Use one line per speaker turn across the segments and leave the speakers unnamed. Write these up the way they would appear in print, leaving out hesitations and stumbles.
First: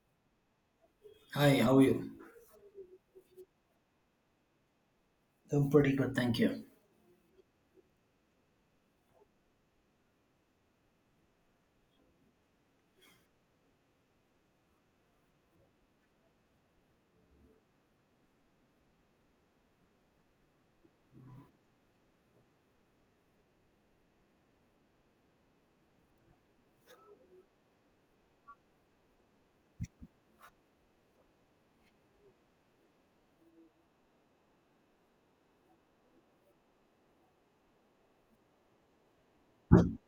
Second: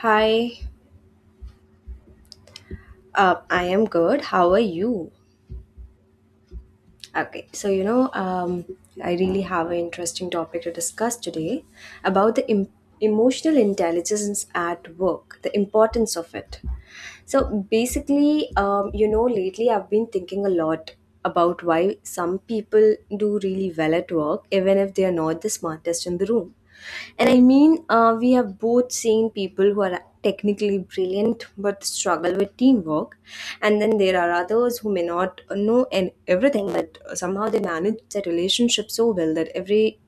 Hi,
Hi, how are you?
I am good. How are you?
I'm pretty good, thank you.
Okay, so I really have an interesting topic to discuss today about the emotional intelligence at work, the importance of it. So basically, lately I've been thinking a lot about why some people do really well at work, even if they are not the smartest in the room. And I mean, we have both seen people who are technically brilliant but struggle with teamwork, and then there are others who may not know and everything, but somehow they manage the relationship so well that every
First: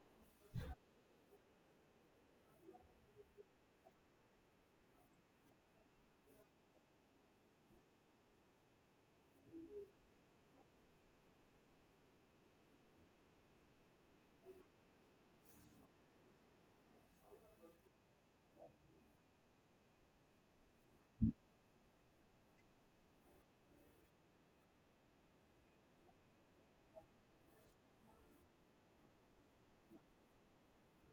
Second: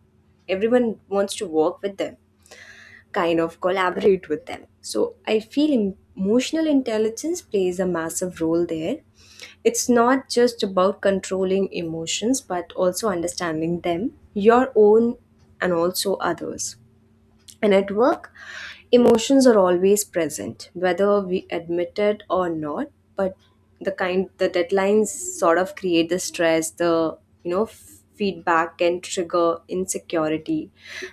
everyone wants to work with them, kind of collaborate with them. So I feel emotional intelligence plays a massive role there. It's not just about controlling emotions but also understanding them, your own and also others. And at work, emotions are always present, whether we admit it or not. But the deadlines sort of create the stress, the, you know, f- feedback can trigger insecurity.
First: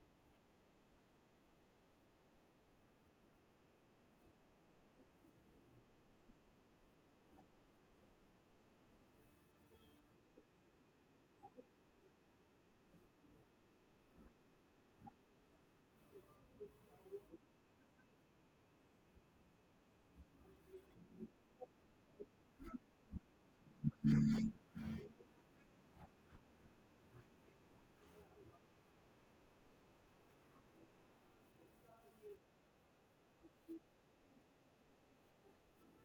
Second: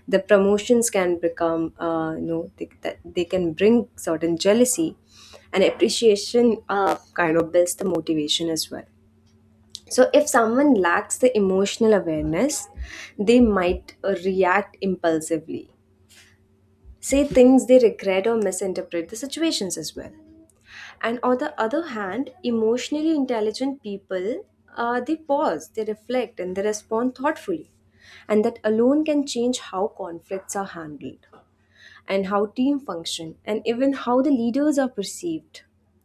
The promotions can become, that they can bring certain jealousy. And appreciation, kind of builds the motivation as well. So, if someone lacks the emotional awareness, they might, react impulsively, say things they regret, or misinterpret the situations as well. And on the other hand, emotionally intelligent people, they pause, they reflect, and they respond thoughtfully. And that alone can change how conflicts are handled, and how team function, and even how the leaders are perceived.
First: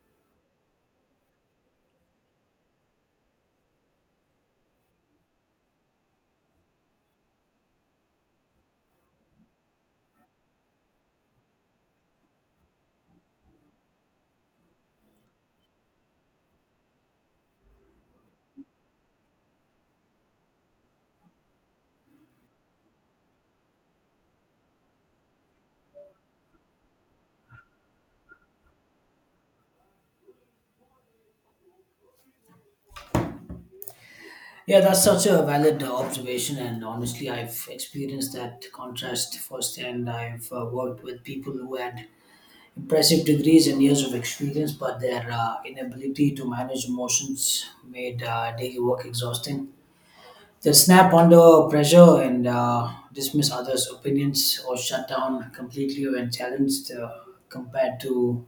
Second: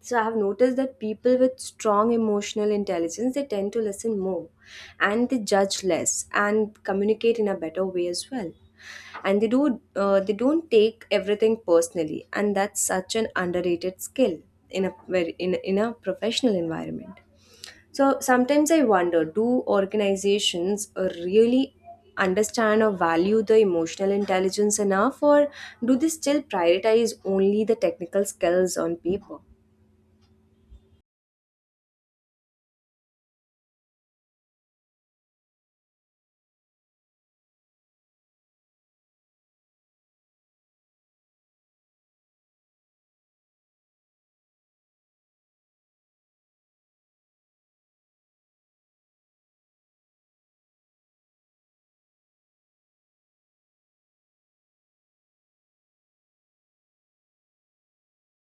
So I have noticed that people with strong emotional intelligence, they tend to listen more, and they judge less, and communicate in a better way as well. And they don't take everything personally, and that's such an underrated skill in a very in a professional environment. So sometimes I wonder, do organizations really understand or value the emotional intelligence enough, or do they still prioritize only the technical skills on paper?
Yeah, that's such a valid observation, and honestly, I've experienced that contrast firsthand. I've worked with people who had impressive degrees and years of experience, but their inability to manage emotions made daily work exhausting. They'll snap under pressure and dismiss others' opinions or shut down completely when challenged, compared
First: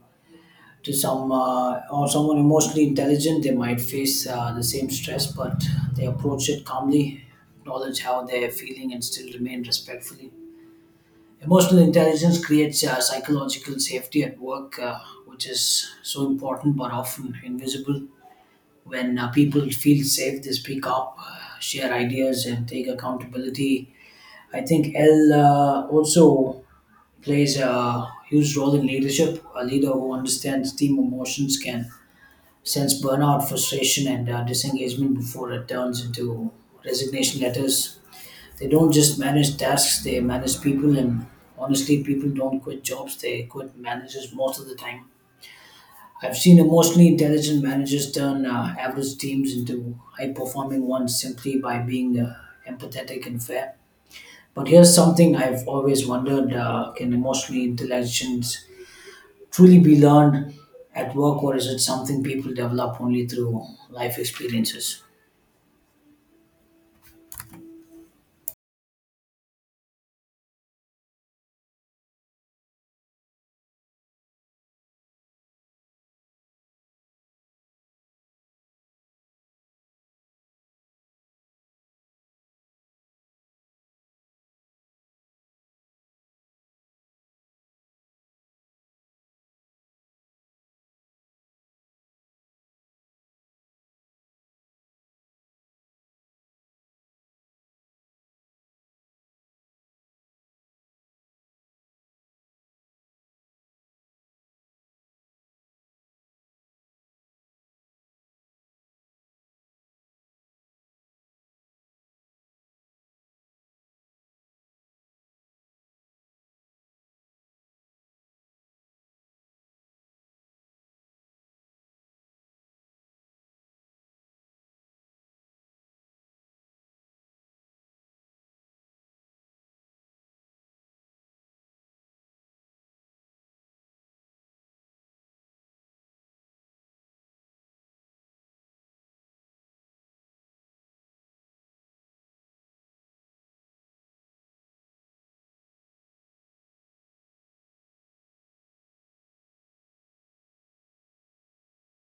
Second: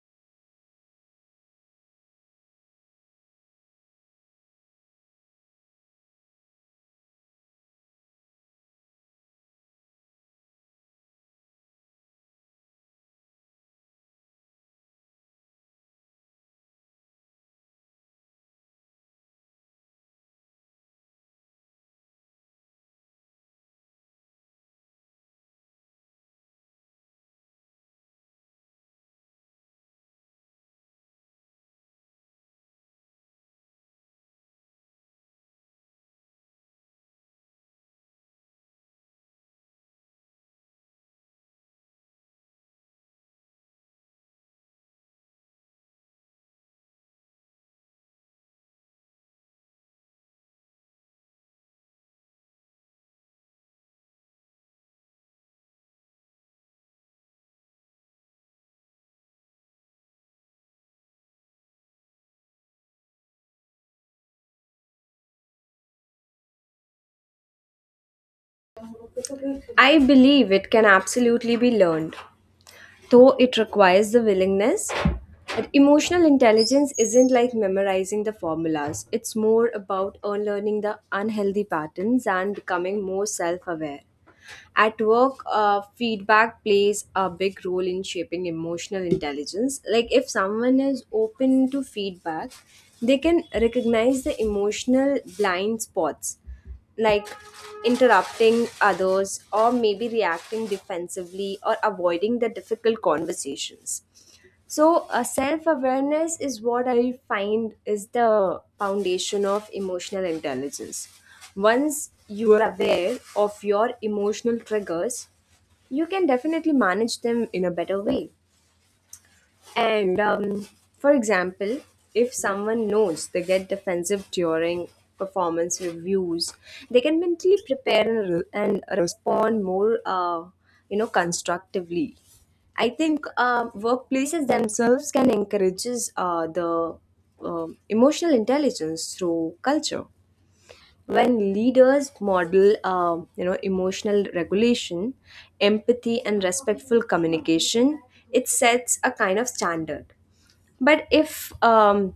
to some or someone emotionally intelligent, they might face the same stress, but they approach it calmly, acknowledge how they're feeling, and still remain respectfully. Emotional intelligence creates psychological safety at work, which is so important but often invisible. When people feel safe, they speak up, share ideas, and take accountability. I think l also plays a huge role in leadership. A leader who understands team emotions can sense burnout, frustration, and disengagement before it turns into resignation letters. They don't just manage tasks, they manage people, and honestly, people don't quit jobs, they quit managers most of the time. I've seen emotionally intelligent managers turn average teams into high performing ones simply by being empathetic and fair. But here's something I've always wondered, can emotionally intelligent truly be learned at work, or is it something people develop only through life experiences?
I believe it can absolutely be learned, though it requires the willingness. But emotional intelligence isn't like memorizing the formulas, it's more about unlearning the unhealthy patterns and becoming more self aware. At work, feedback plays a big role in shaping emotional intelligence. Like, if someone is open to feedback, they can recognize the emotional blind spots, like interrupting others, or maybe reacting defensively, or avoiding the difficult conversations. So, self-awareness is what I find is the foundation of emotional intelligence. Once you are aware of your emotional triggers, you can definitely manage them in a better way. And, for example, if someone knows they get defensive during performance reviews, they can mentally prepare and and respond more, constructively. I think, workplaces themselves can encourage, the emotional intelligence through culture. When leaders model, emotional regulation, empathy, and respectful communication, it sets a kind of standard. But if,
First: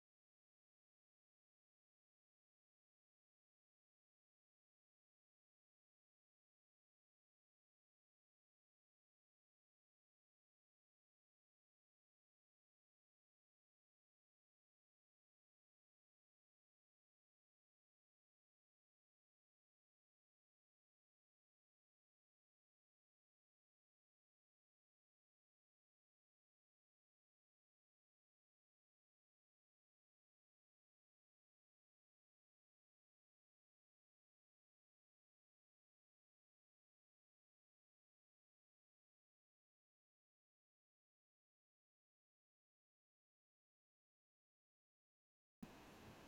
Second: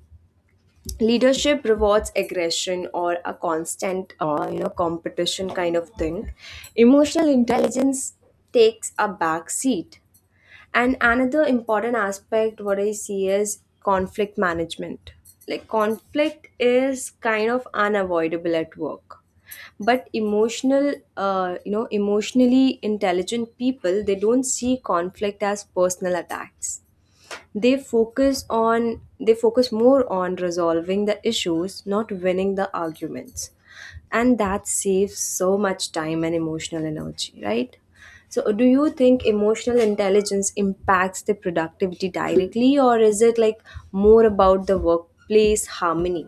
leadership rewards aggression or a constant, competition kind of thing, emotional intelligence takes a back seat. And another important aspect what I see is conflict management. Like, conflict is kind of unavoidable at work, but emotionally intelligent people, they don't see conflict as personal attacks. They focus on they focus more on resolving the issues, not winning the arguments. And that saves so much time and emotional energy, right? So, do you think emotional intelligence impacts the productivity directly, or is it like more about the workplace harmony?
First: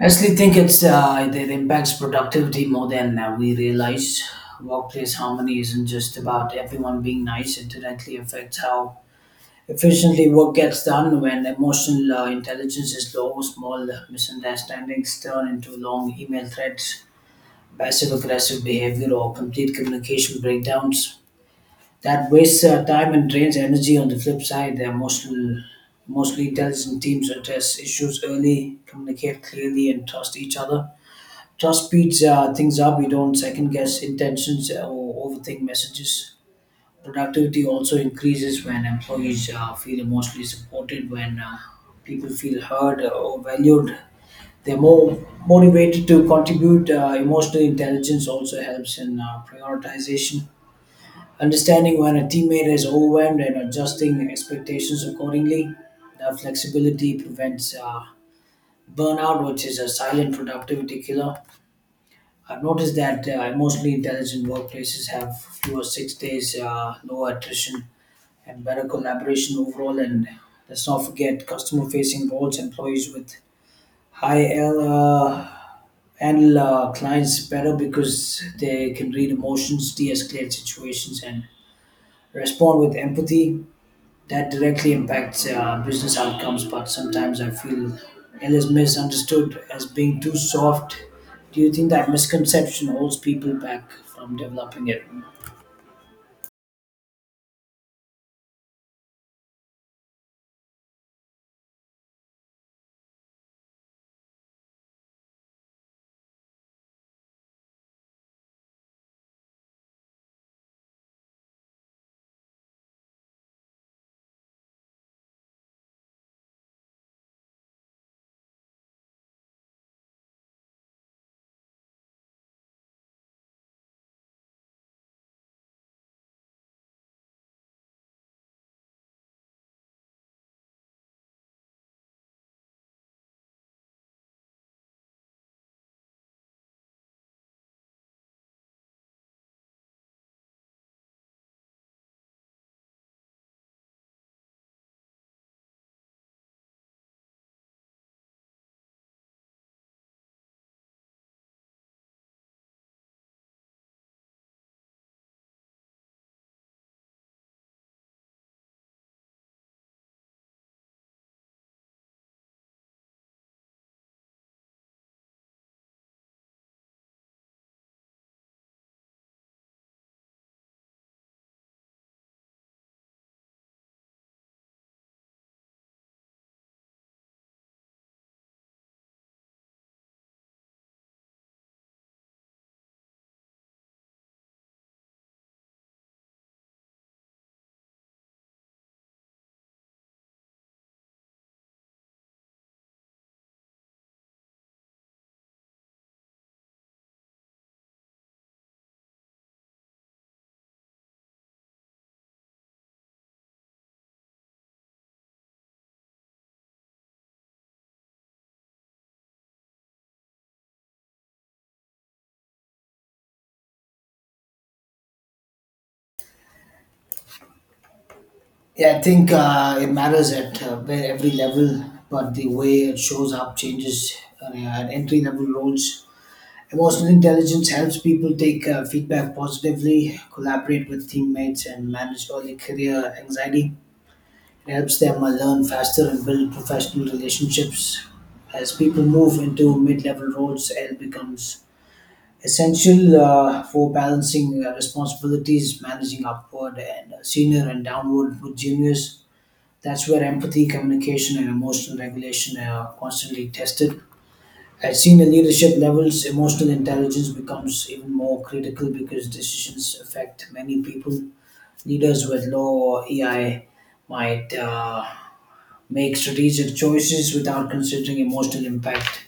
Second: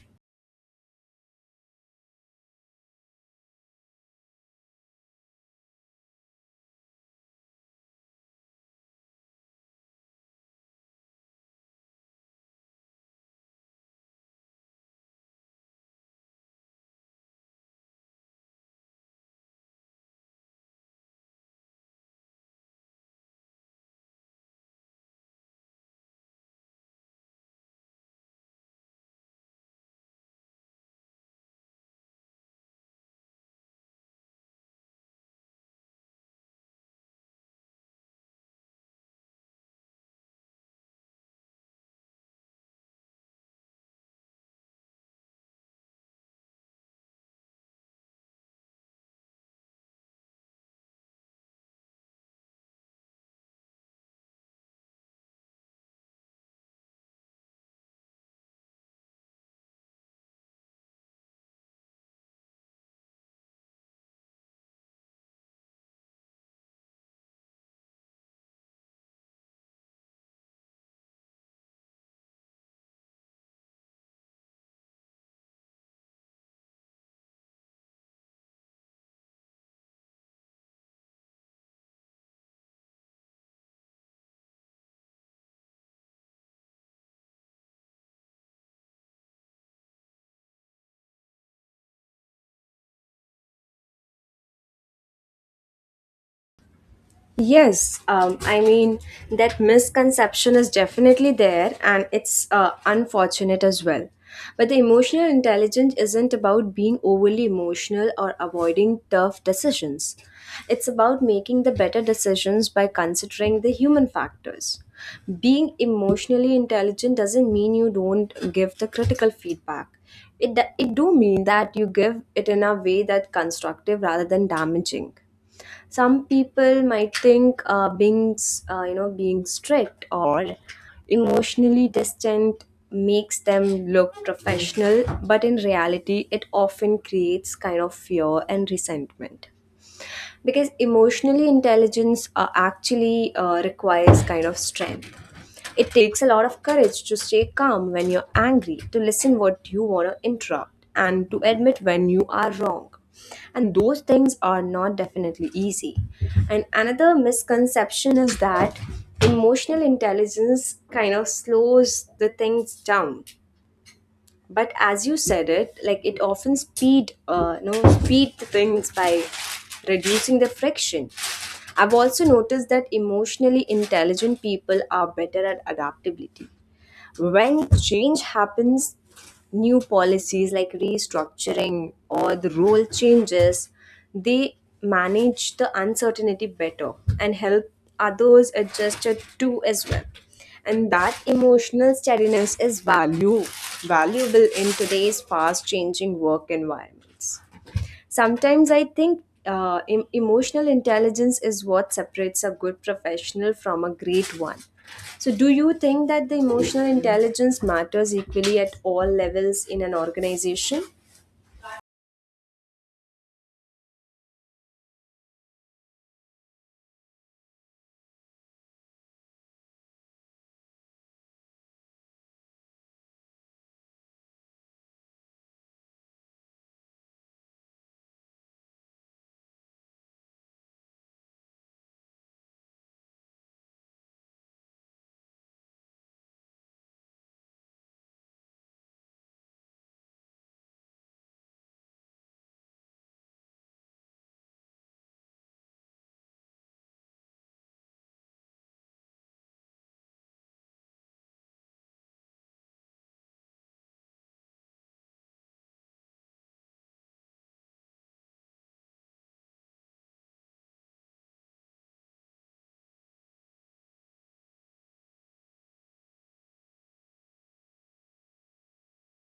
I actually think it impacts productivity more than we realize. Workplace harmony isn't just about everyone being nice; it directly affects how efficiently work gets done. When emotional intelligence is low, small misunderstandings turn into long email threads, passive aggressive behavior, or complete communication breakdowns. That wastes time and drains energy. On the flip side, mostly intelligent teams address issues early, communicate clearly, and trust each other. Trust speeds things up. We don't second guess intentions or overthink messages. Productivity also increases when employees feel emotionally supported, when people feel heard or valued. They're more motivated to contribute. Emotional intelligence also helps in prioritization. Understanding when a teammate is overwhelmed and adjusting expectations accordingly. That flexibility prevents burnout, which is a silent productivity killer. I've noticed that emotionally intelligent workplaces have fewer 6 days, lower attrition, and better collaboration overall. And let's not forget customer facing roles. Employees with high L handle clients better because they can read emotions, de escalate situations, and respond with empathy. That directly impacts business outcomes, but sometimes I feel it is misunderstood as being too soft. Do you think that misconception holds people back from developing it?
Yes, I mean, that misconception is definitely there, and it's, unfortunate as well. But the emotional intelligence isn't about being overly emotional or avoiding tough decisions. It's about making the better decisions by considering the human factors. Being emotionally intelligent doesn't mean you don't give the critical feedback. It do mean that you give it in a way that's constructive rather than damaging. Some people might think, being s- you know being strict or emotionally distant makes them look professional, but in reality it often creates kind of fear and resentment. Because emotionally intelligence, actually requires kind of strength. It takes a lot of courage to stay calm when you're angry, to listen what you want to interrupt, and to admit when you are wrong. And those things are not definitely easy. And another misconception is that emotional intelligence kind of slows the things down, but as you said it, like, it often speed you know speed the things by reducing the friction. I've also noticed that emotionally intelligent people are better at adaptability. When change happens, new policies like restructuring or the role changes, they manage the uncertainty better, and help others adjust it too as well. And that emotional steadiness is value valuable in today's fast changing work environments. Sometimes I think, emotional intelligence is what separates a good professional from a great one. So, do you think that the emotional intelligence matters equally at all levels in an organization?
Yeah, I think it matters at where every level, but the way it shows up changes uh, at entry level roles. Emotional intelligence helps people take feedback positively, collaborate with teammates, and manage early career anxiety. It helps them learn faster and build professional relationships. As people move into mid level roles, L becomes essential for balancing responsibilities, managing upward and senior and downward with juniors. That's where empathy, communication, and emotional regulation are constantly tested. At senior leadership levels, emotional intelligence becomes even more critical because decisions affect many people. Leaders with low EI might make strategic choices without considering emotional impact,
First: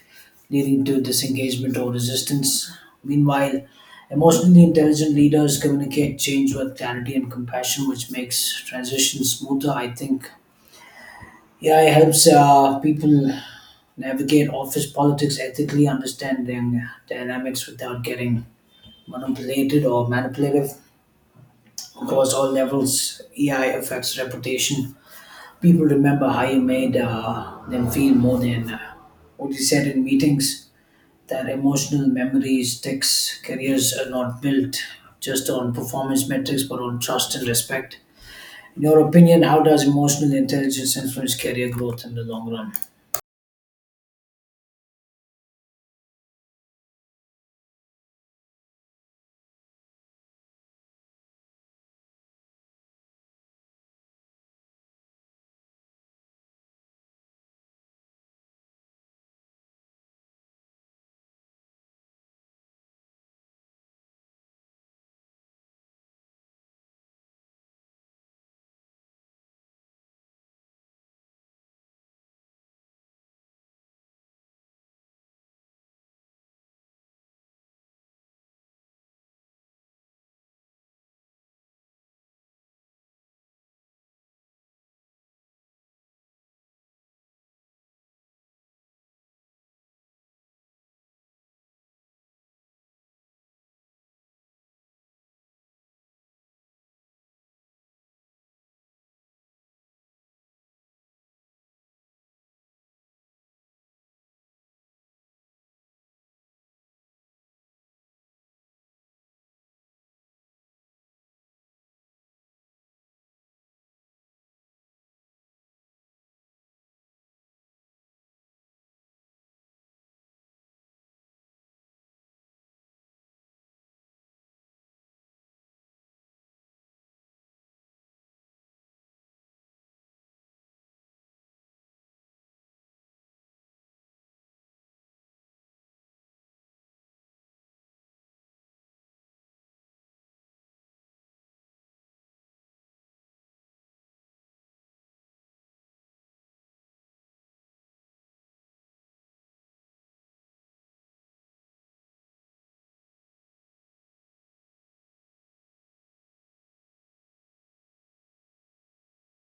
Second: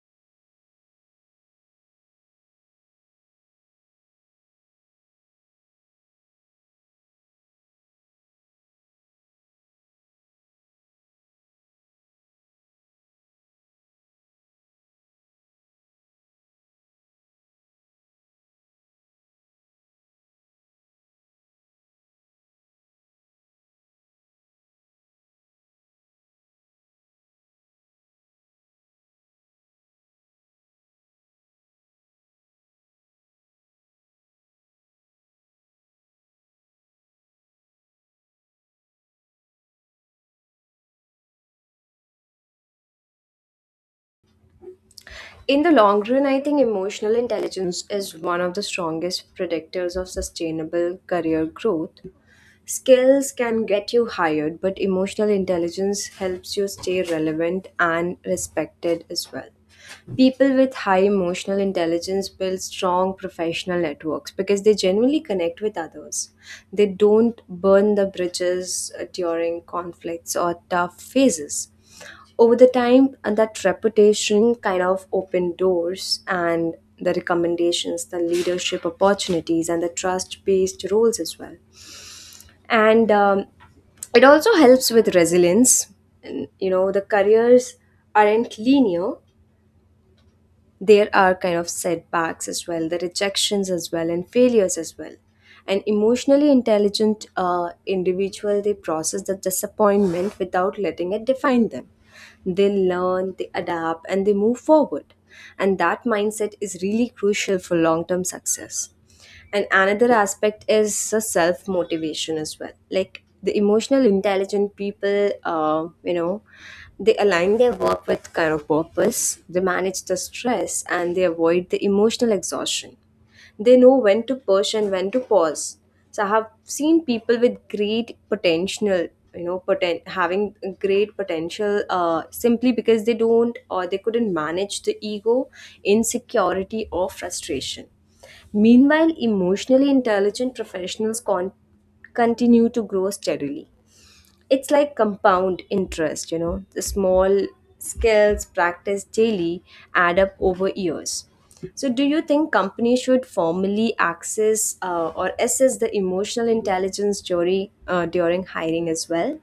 leading to disengagement or resistance. Meanwhile, emotionally intelligent leaders communicate change with clarity and compassion, which makes transition smoother, I think. AI helps people navigate office politics ethically, understanding dynamics without getting manipulated or manipulative across all levels. AI affects reputation. People remember how you made them feel more than what you said in meetings. That emotional memory sticks. Careers are not built just on performance metrics, but on trust and respect. In your opinion, how does emotional intelligence influence career growth in the long run?
In the long run, I think emotional intelligence is one of the strongest predictors of sustainable career growth. Skills can get you hired, but emotional intelligence helps you stay relevant and respected as well. People with high emotional intelligence build strong professional networks because they genuinely connect with others. They don't burn the bridges, during conflicts or tough phases. Over the time, that reputation kind of opened doors, and the recommendations, the leadership opportunities, and the trust based roles as well. And, it also helps with resilience. And, you know, the careers aren't linear. There are kind of setbacks as well, the rejections as well, and failures as well. An emotionally intelligent, individual, they process the disappointment without letting it define them. They learn, they adapt, and they move forward. And that mindset is really crucial for long term success. And another aspect is self motivation as well. Like, the emotional intelligent people, you know they align their work with kind of purpose. They manage the stress, and they avoid the emotional exhaustion. They know when to push and when to pause. So I have seen people with great potential, having great potential, simply because they don't, or they couldn't, manage the ego, insecurity, or frustration. Meanwhile, emotionally intelligent professionals continue to grow steadily. It's like compound interest, you know, the small skills practiced daily add up over years. So, do you think companies should formally access, or assess the emotional intelligence jury, during hiring as well?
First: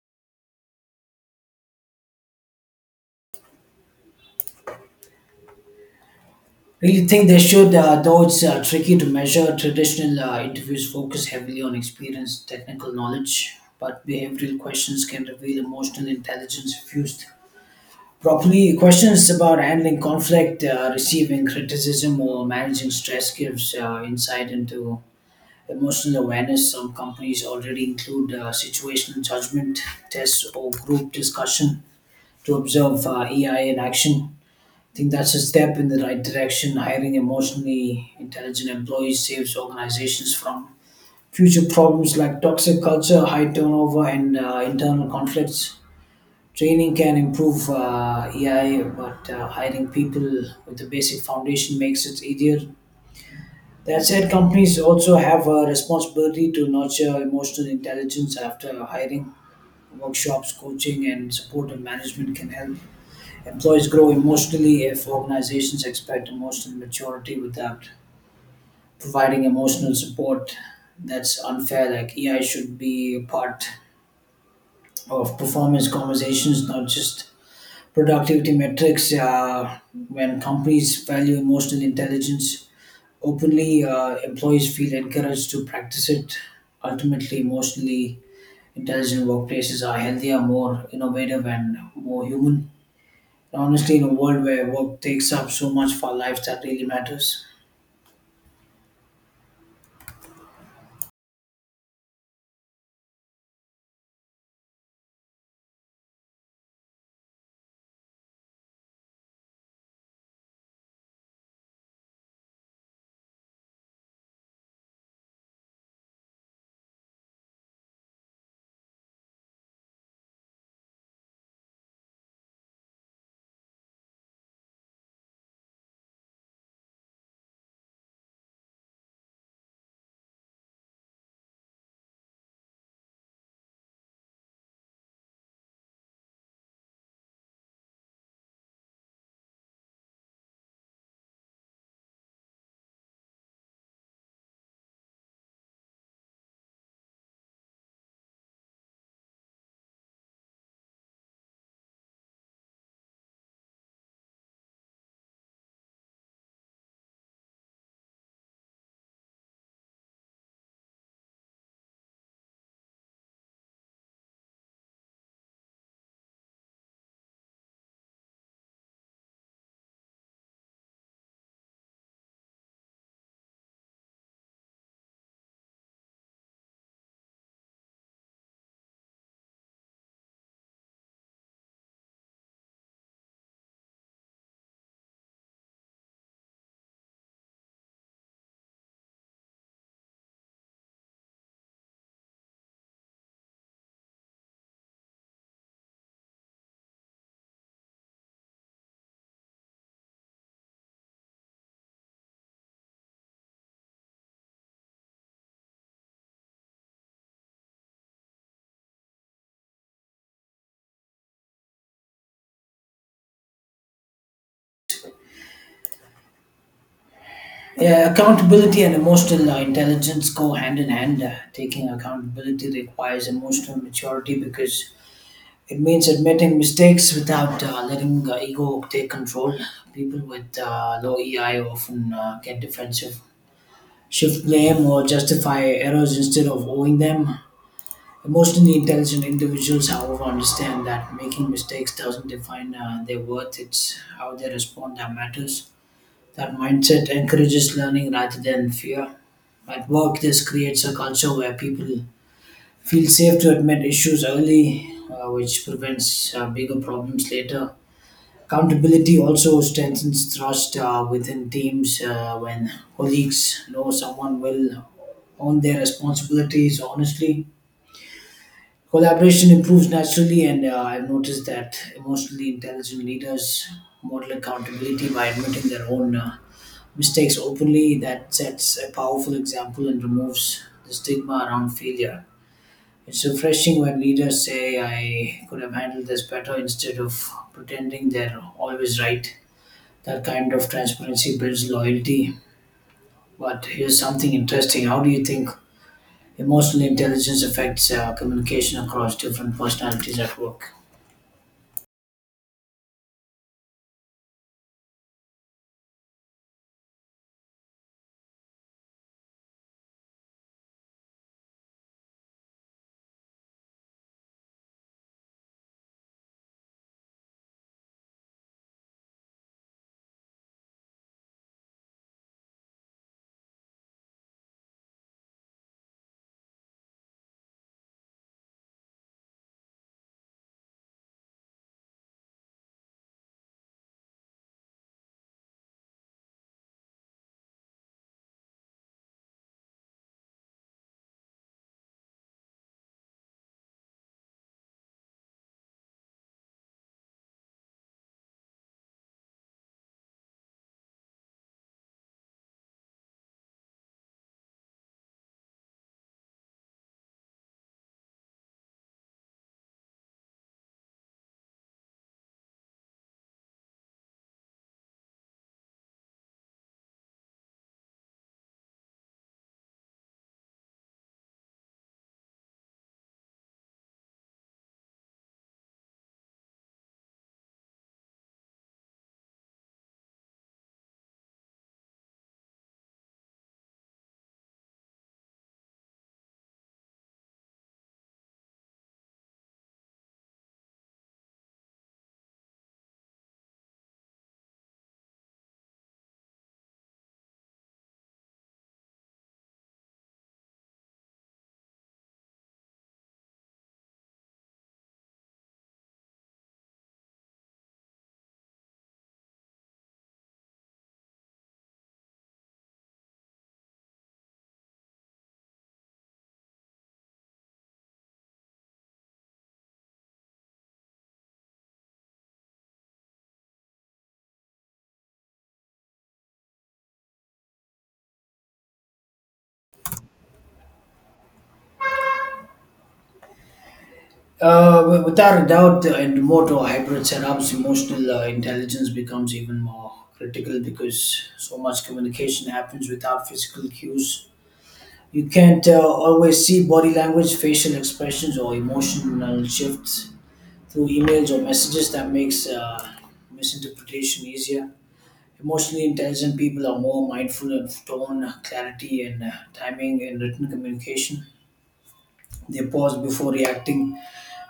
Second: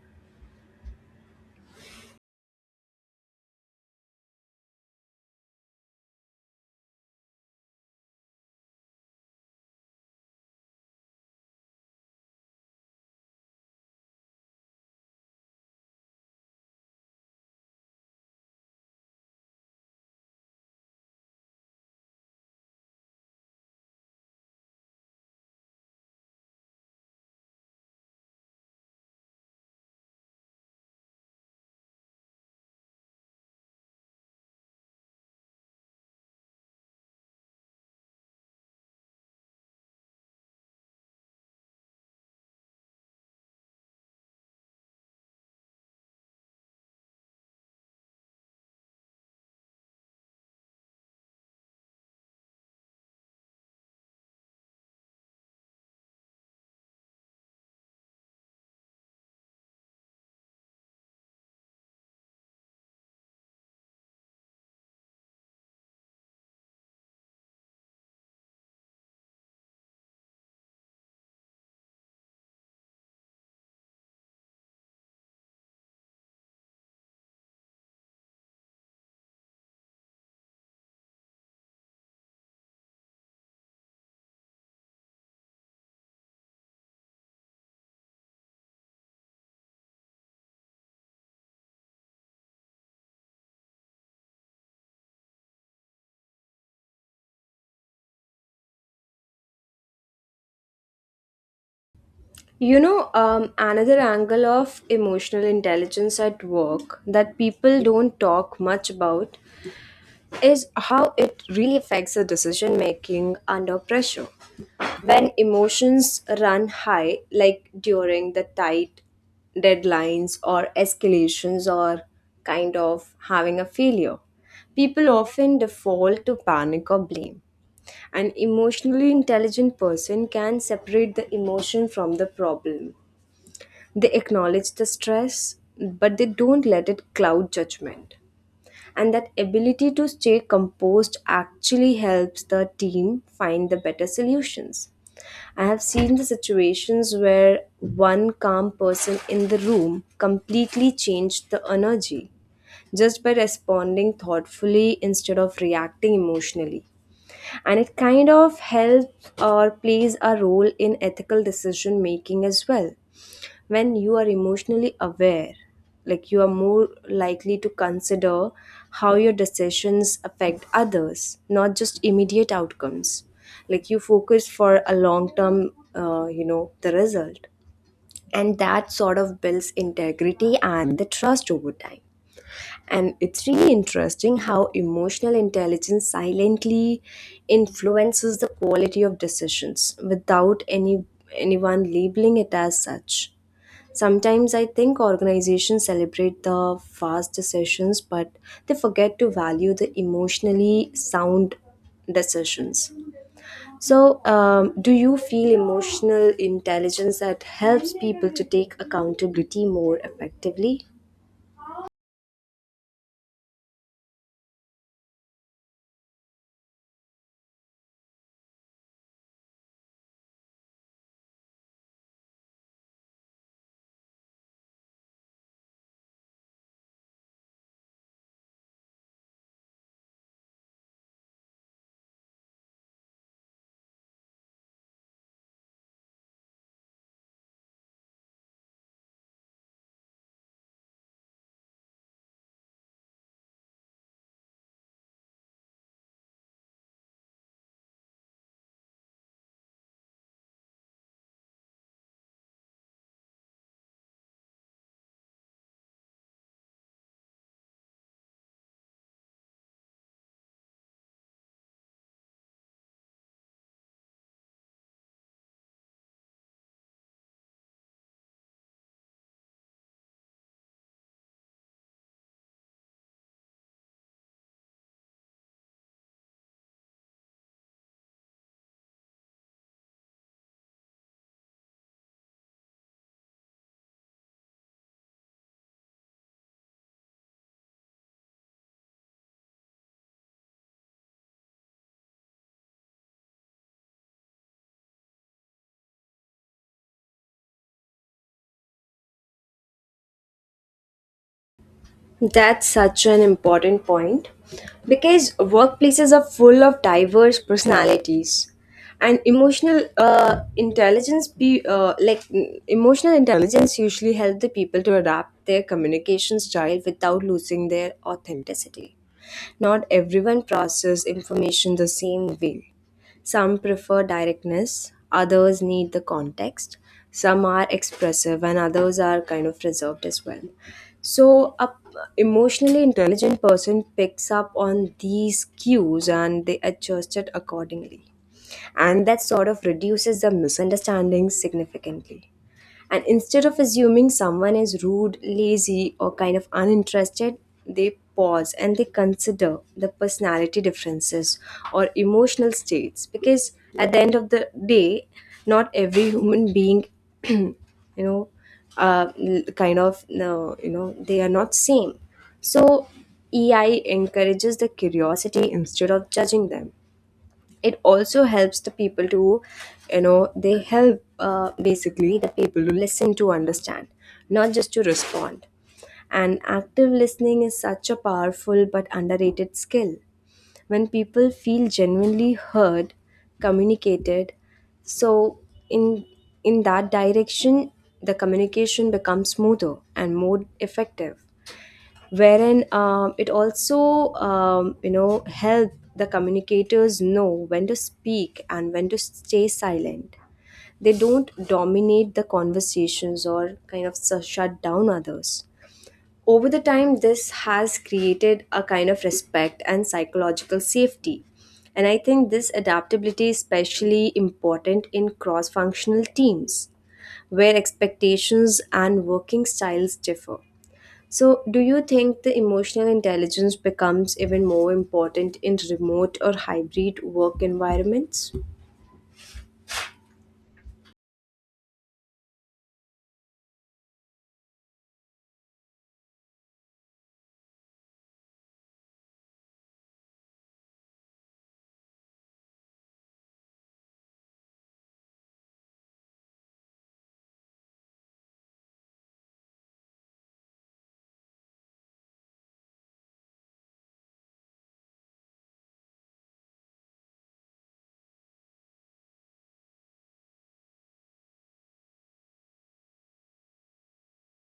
Really think they should, though it's tricky to measure. Traditional interviews focus heavily on experience, technical knowledge, but behavioral questions can reveal emotional intelligence if used properly. Questions about handling conflict, receiving criticism, or managing stress gives insight into emotional awareness. Some companies already include situational judgment tests or group discussion to observe EI in action. I think that's a step in the right direction. Hiring emotionally intelligent employees saves organizations from future problems like toxic culture, high turnover, and internal conflicts. Training can improve AI, but hiring people with the basic foundation makes it easier. That said, companies also have a responsibility to nurture emotional intelligence after hiring. Workshops, coaching, and supportive management can help employees grow emotionally if organizations expect emotional maturity without providing emotional support. That's unfair. Like, AI should be a part of performance conversations, not just productivity metrics. When companies value emotional intelligence openly, employees feel encouraged to practice it. Ultimately, emotionally intelligent workplaces are healthier, more innovative, and more human. Honestly, in a world where work takes up so much of our lives, that really matters.
You know, another angle of emotional intelligence at work that people don't talk much about is how it really affects the decision making under pressure. When emotions run high, like during the tight deadlines or escalations, or kind of having a failure, people often default to panic or blame. An emotionally intelligent person can separate the emotion from the problem. They acknowledge the stress, but they don't let it cloud judgment, and that ability to stay composed actually helps the team find the better solutions. I have seen the situations where one calm person in the room completely changed the energy just by responding thoughtfully instead of reacting emotionally. And it kind of helps or plays a role in ethical decision making as well. When you are emotionally aware, like, you are more likely to consider how your decisions affect others, not just immediate outcomes. Like, you focus for a long term, the result. And that sort of builds integrity and the trust over time. And it's really interesting how emotional intelligence silently influences the quality of decisions without anyone labeling it as such. Sometimes I think organizations celebrate the fast decisions, but they forget to value the emotionally sound decisions. So, do you feel emotional intelligence that helps people to take accountability more effectively?
Yeah, accountability and emotional intelligence go hand in hand. Taking accountability requires emotional maturity because it means admitting mistakes without letting ego take control. People with low EI often get defensive, shift blame, or justify errors instead of owing them. Emotionally intelligent individuals, however, understand that making mistakes doesn't define their worth, it's how they respond that matters. That mindset encourages learning rather than fear. At work, this creates a culture where people feel safe to admit issues early, which prevents bigger problems later. Accountability also strengthens trust within teams when colleagues know someone will own their responsibilities honestly. Collaboration improves naturally, and I've noticed that emotionally intelligent leaders model accountability by admitting their own mistakes openly. That sets a powerful example and removes the stigma around failure. It's refreshing when leaders say, I could have handled this better, instead of pretending they're always right. That kind of transparency builds loyalty. But here's something interesting. How do you think emotional intelligence affects communication across different personalities at work?
That's such an important point because workplaces are full of diverse personalities, and emotional intelligence be like mm, emotional intelligence usually help the people to adapt their communication style without losing their authenticity. Not everyone processes information the same way. Some prefer directness, others need the context, some are expressive, and others are kind of reserved as well. So, emotionally intelligent person picks up on these cues and they adjust it accordingly. And that sort of reduces the misunderstandings significantly. And instead of assuming someone is rude, lazy, or kind of uninterested, they pause and they consider the personality differences or emotional states. Because at the end of the day, not every human being, you know, they are not same. So EI encourages the curiosity instead of judging them. It also helps the people to you know they help basically the people to listen to understand, not just to respond. And active listening is such a powerful but underrated skill. When people feel genuinely heard, communicated, so in in that direction the communication becomes smoother and more effective, wherein it also help the communicators know when to speak and when to stay silent. They don't dominate the conversations or shut down others. Over the time this has created a kind of respect and psychological safety. And I think this adaptability is especially important in cross functional teams where expectations and working styles differ. So, do you think the emotional intelligence becomes even more important in remote or hybrid work environments?
Without a doubt, in remote or hybrid setups, emotional intelligence becomes even more critical because so much communication happens without physical cues. You can't always see body language, facial expressions, or emotional shifts through emails or messages. That makes misinterpretation easier. Emotionally intelligent people are more mindful of tone, clarity, and timing in written communication. They pause before reacting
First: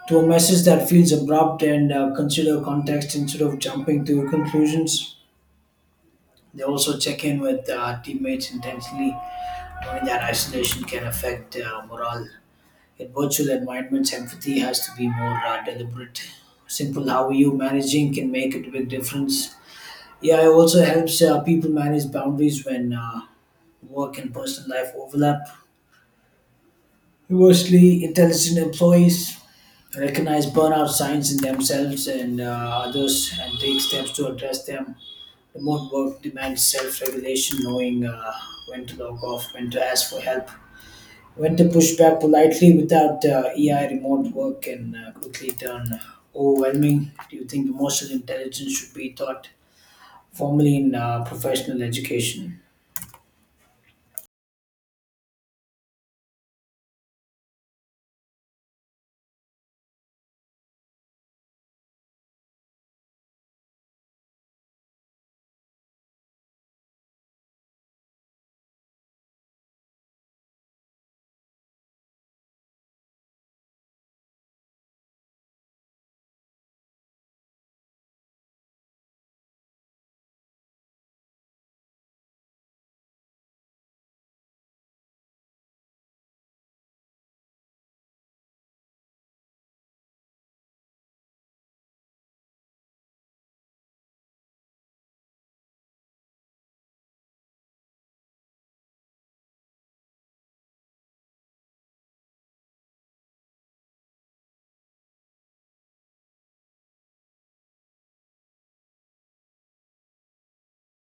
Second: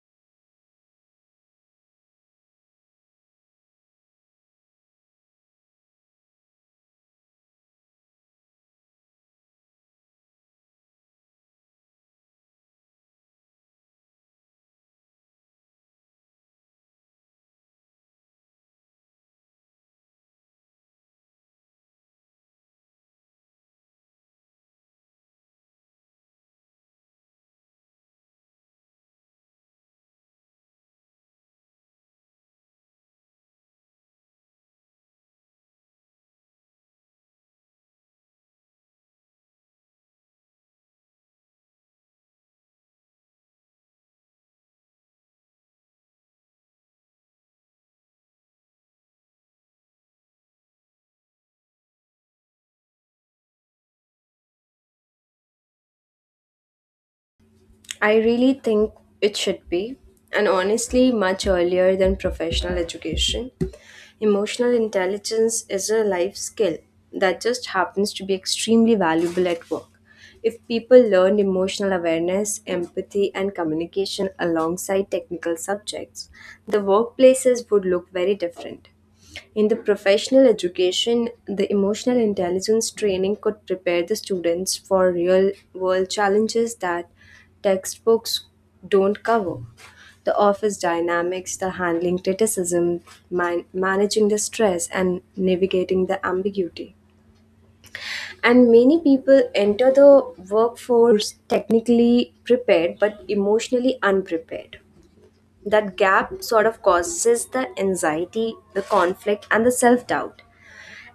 to a message that feels abrupt, and consider context instead of jumping to conclusions. They also check in with teammates intentionally, knowing that isolation can affect morale. In virtual environments, empathy has to be more deliberate. Simple how are you managing can make a big difference. AI also helps people manage boundaries when work and personal life overlap. Conversely, intelligent employees recognize burnout signs in themselves and others, and take steps to address them. Remote work demands self regulation, knowing when to log off, when to ask for help, when to push back politely. Without AI, remote work can quickly turn overwhelming. Do you think emotional intelligence should be taught formally in professional education?
I really think it should be, and honestly, much earlier than professional education. Emotional intelligence is a life skill that just happens to be extremely valuable at work. If people learned emotional awareness, empathy, and communication alongside technical subjects, the workplaces would look very different. In the professional education, the emotional intelligence training could prepare the students for real world challenges that textbooks don't cover. The office dynamics, the handling criticism, managing the stress, and navigating the ambiguity. And many people enter the workforce technically prepared but emotionally unprepared. That gap sort of causes the anxiety, the conflict, and the self doubt.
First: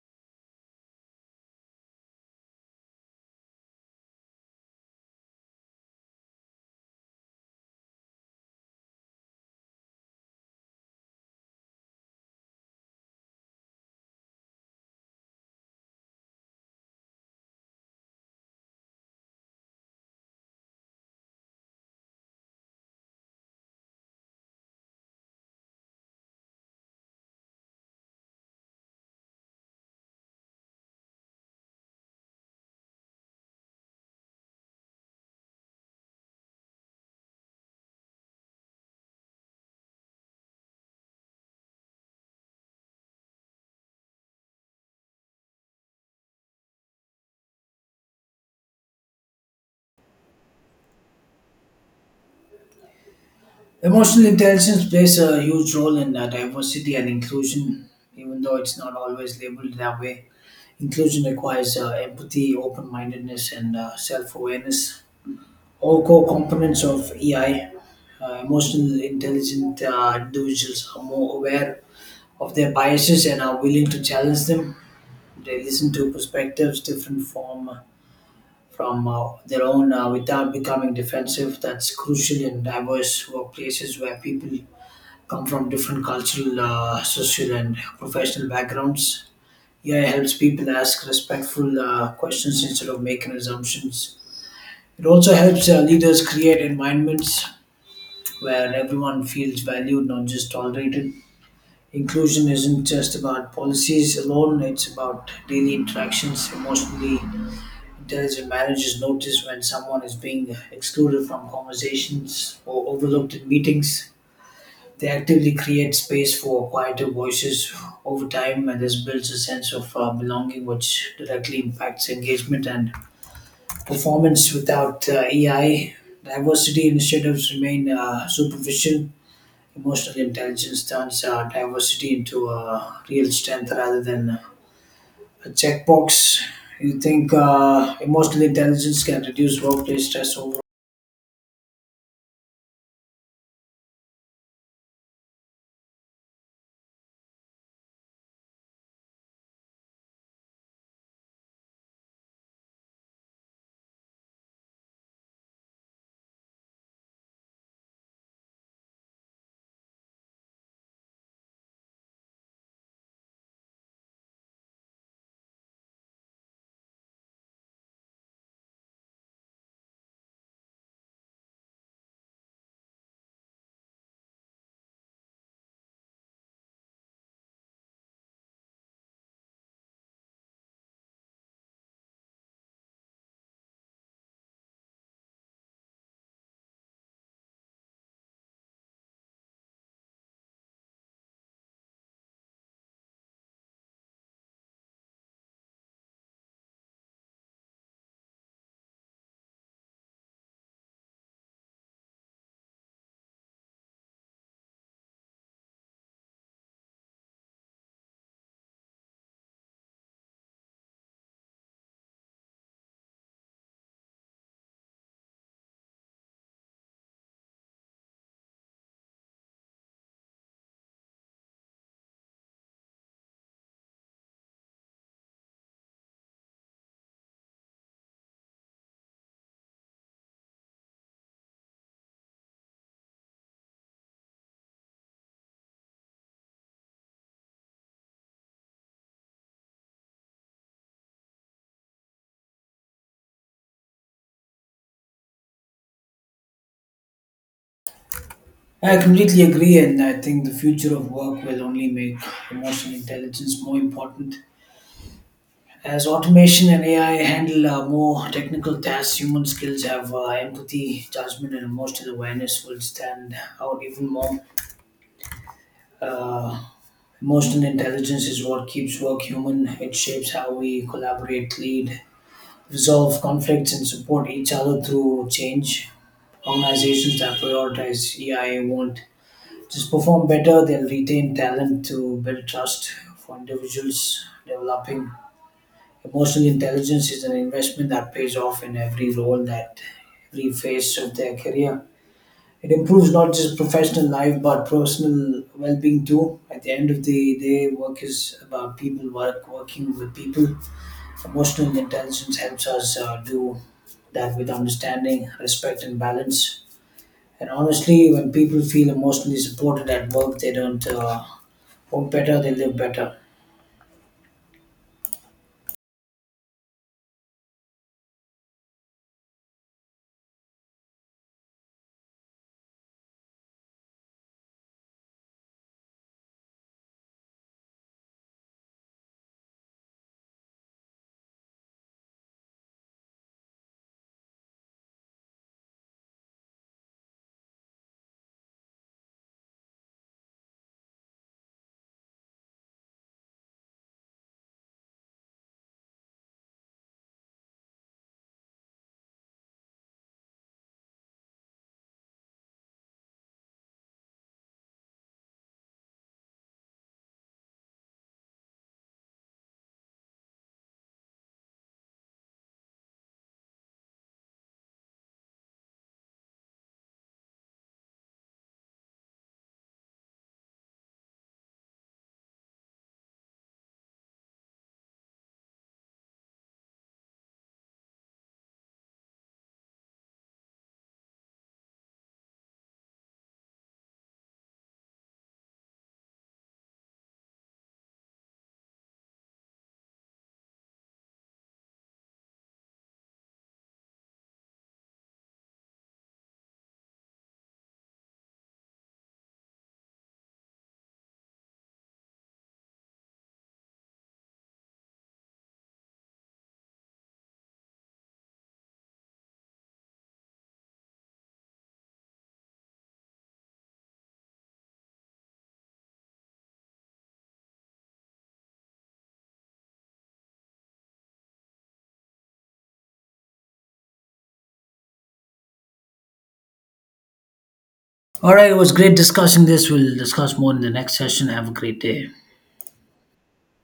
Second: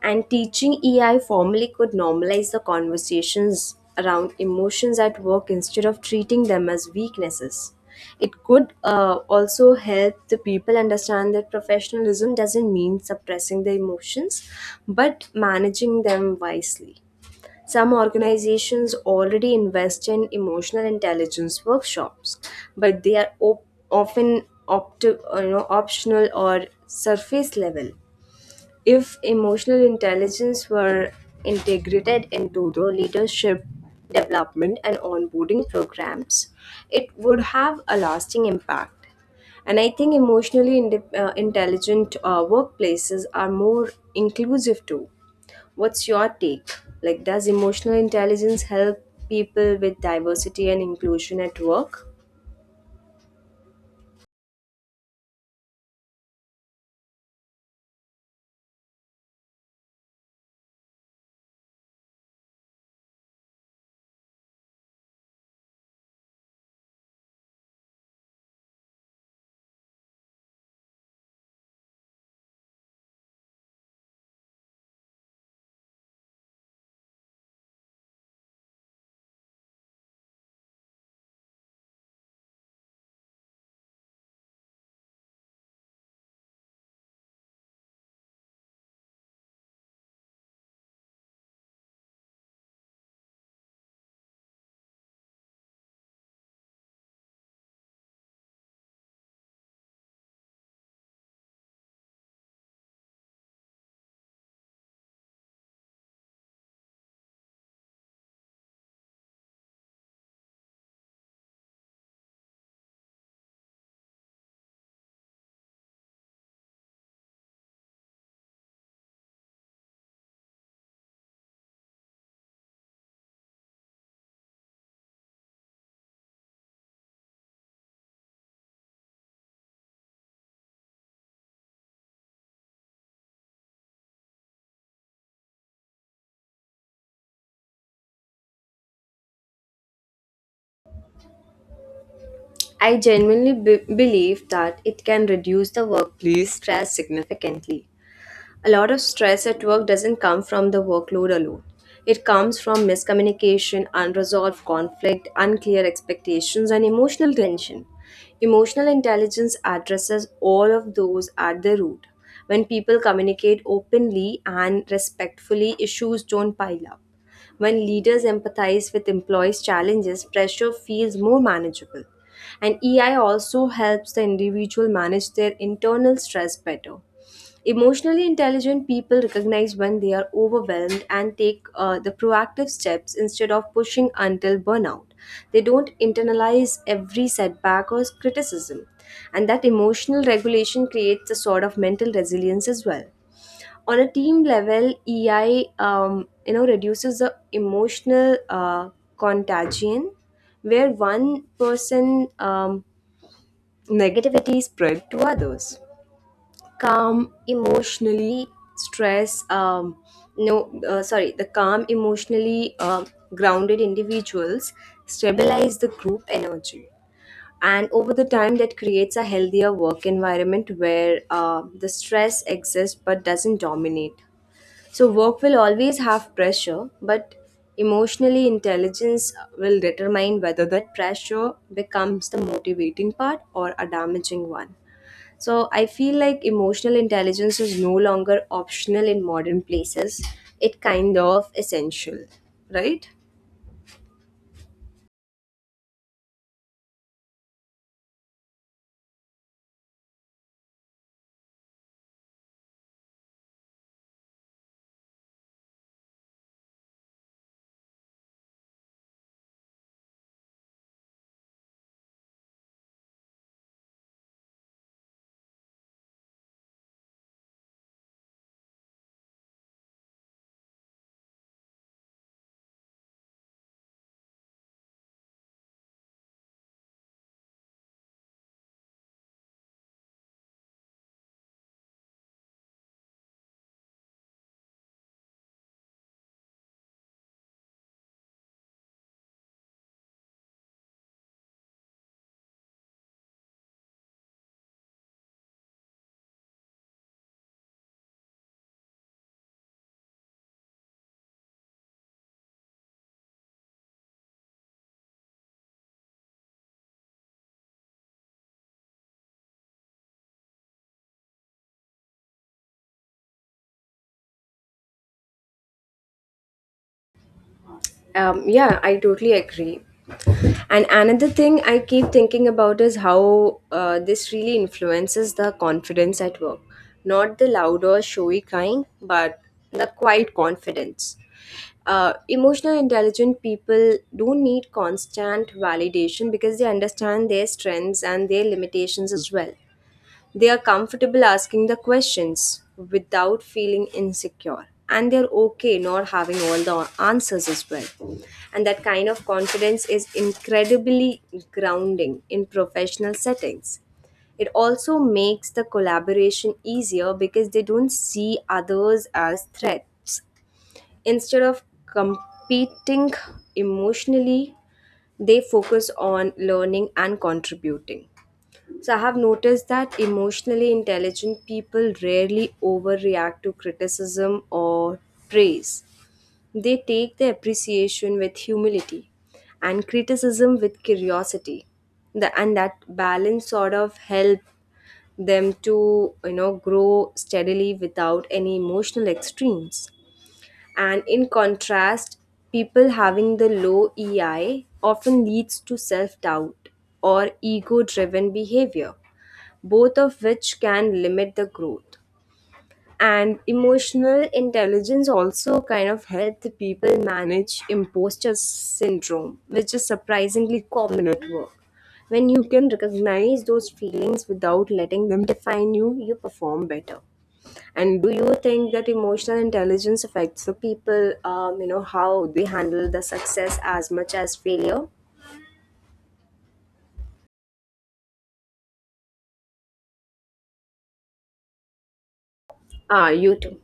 And teaching EI formally could normalize the conversations around emotions at work instead of treating them as weaknesses. It could also help the people understand that professionalism doesn't mean suppressing the emotions, but managing them wisely. Some organizations already invest in emotional intelligence workshops, but they are often optional or surface level. If emotional intelligence were integrated into the leadership development and onboarding programs, it would have a lasting impact. And I think emotionally intelligent workplaces are more inclusive too. What's your take? Like, does emotional intelligence help people with diversity and inclusion at work?
Emotional intelligence plays a huge role in diversity and inclusion, even though it's not always labeled that way. Inclusion requires empathy, open mindedness, and self awareness, all core components of EI. Emotional intelligent individuals are more aware of their biases and are willing to challenge them. They listen to perspectives different from their own without becoming defensive. That's crucial in diverse workplaces where people come from different cultural, social, and professional backgrounds. Yeah, it helps people ask respectful questions instead of making assumptions. It also helps leaders create environments where everyone feels valued, not just tolerated. Inclusion isn't just about policies alone, it's about daily interactions. Emotionally intelligent managers notice when someone is being excluded from conversations or overlooked in meetings. They actively create space for quieter voices over time, and this builds a sense of belonging, which directly impacts engagement and performance. Without EI, diversity initiatives remain superficial. Emotional intelligence turns diversity into a real strength rather than a checkbox. You think emotional intelligence can reduce workplace stress overall?
I genuinely believe that it can reduce the workplace stress significantly. A lot of stress at work doesn't come from the workload alone. It comes from miscommunication, unresolved conflict, unclear expectations, and emotional tension. Emotional intelligence addresses all of those at the root. When people communicate openly and respectfully, issues don't pile up. When leaders empathize with employees' challenges, pressure feels more manageable. And EI also helps the individual manage their internal stress better. Emotionally intelligent people recognize when they are overwhelmed and take the proactive steps instead of pushing until burnout. They don't internalize every setback or criticism, and that emotional regulation creates a sort of mental resilience as well. On a team level, EI reduces the emotional contagion where one person negativity is spread to others. Calm emotionally stress no sorry the calm emotionally grounded individuals stabilize the group energy, and over the time that creates a healthier work environment where the stress exists but doesn't dominate. So work will always have pressure, but emotionally intelligence will determine whether that pressure becomes the motivating part or a damaging one. So I feel like emotional intelligence is no longer optional in modern places. It kind of essential, right?
I completely agree, and I think the future of work will only make emotional intelligence more important. As automation and AI handle more technical tasks, human skills have empathy, judgment, and emotional awareness will stand out even more. Uh, Emotional intelligence is what keeps work human. It shapes how we collaborate, lead, resolve conflicts, and support each other through change. Organizations that prioritize EI won't just perform better, they'll retain talent to build trust for individuals developing. Emotional intelligence is an investment that pays off in every role, that every phase of their career. It improves not just professional life but personal well being too. At the end of the day, work is about people, work, working with people. Emotional intelligence helps us do that with understanding, respect, and balance. And honestly, when people feel emotionally supported at work, they don't work better, they live better.
Yeah, I totally agree. And another thing I keep thinking about is how this really influences the confidence at work. Not the loud or showy kind, but the quiet confidence. Emotional intelligent people don't need constant validation because they understand their strengths and their limitations as well. They are comfortable asking the questions without feeling insecure. And they're okay not having all the answers as well. And that kind of confidence is incredibly grounding in professional settings. It also makes the collaboration easier because they don't see others as threats. Instead of competing emotionally, they focus on learning and contributing. So I have noticed that emotionally intelligent people rarely overreact to criticism or praise. They take the appreciation with humility and criticism with curiosity. And that balance sort of help them to grow steadily without any emotional extremes. And in contrast, people having the low EI often leads to self-doubt or ego-driven behavior, both of which can limit the growth. And emotional intelligence also kind of helps people manage imposter syndrome, which is surprisingly common at work. When you can recognize those feelings without letting them define you, you perform better. And do you think that emotional intelligence affects the people, how they handle the success as much as failure?
All right, it was great discussing this. We'll discuss more in the next session. Have a great day.
Ah, you too.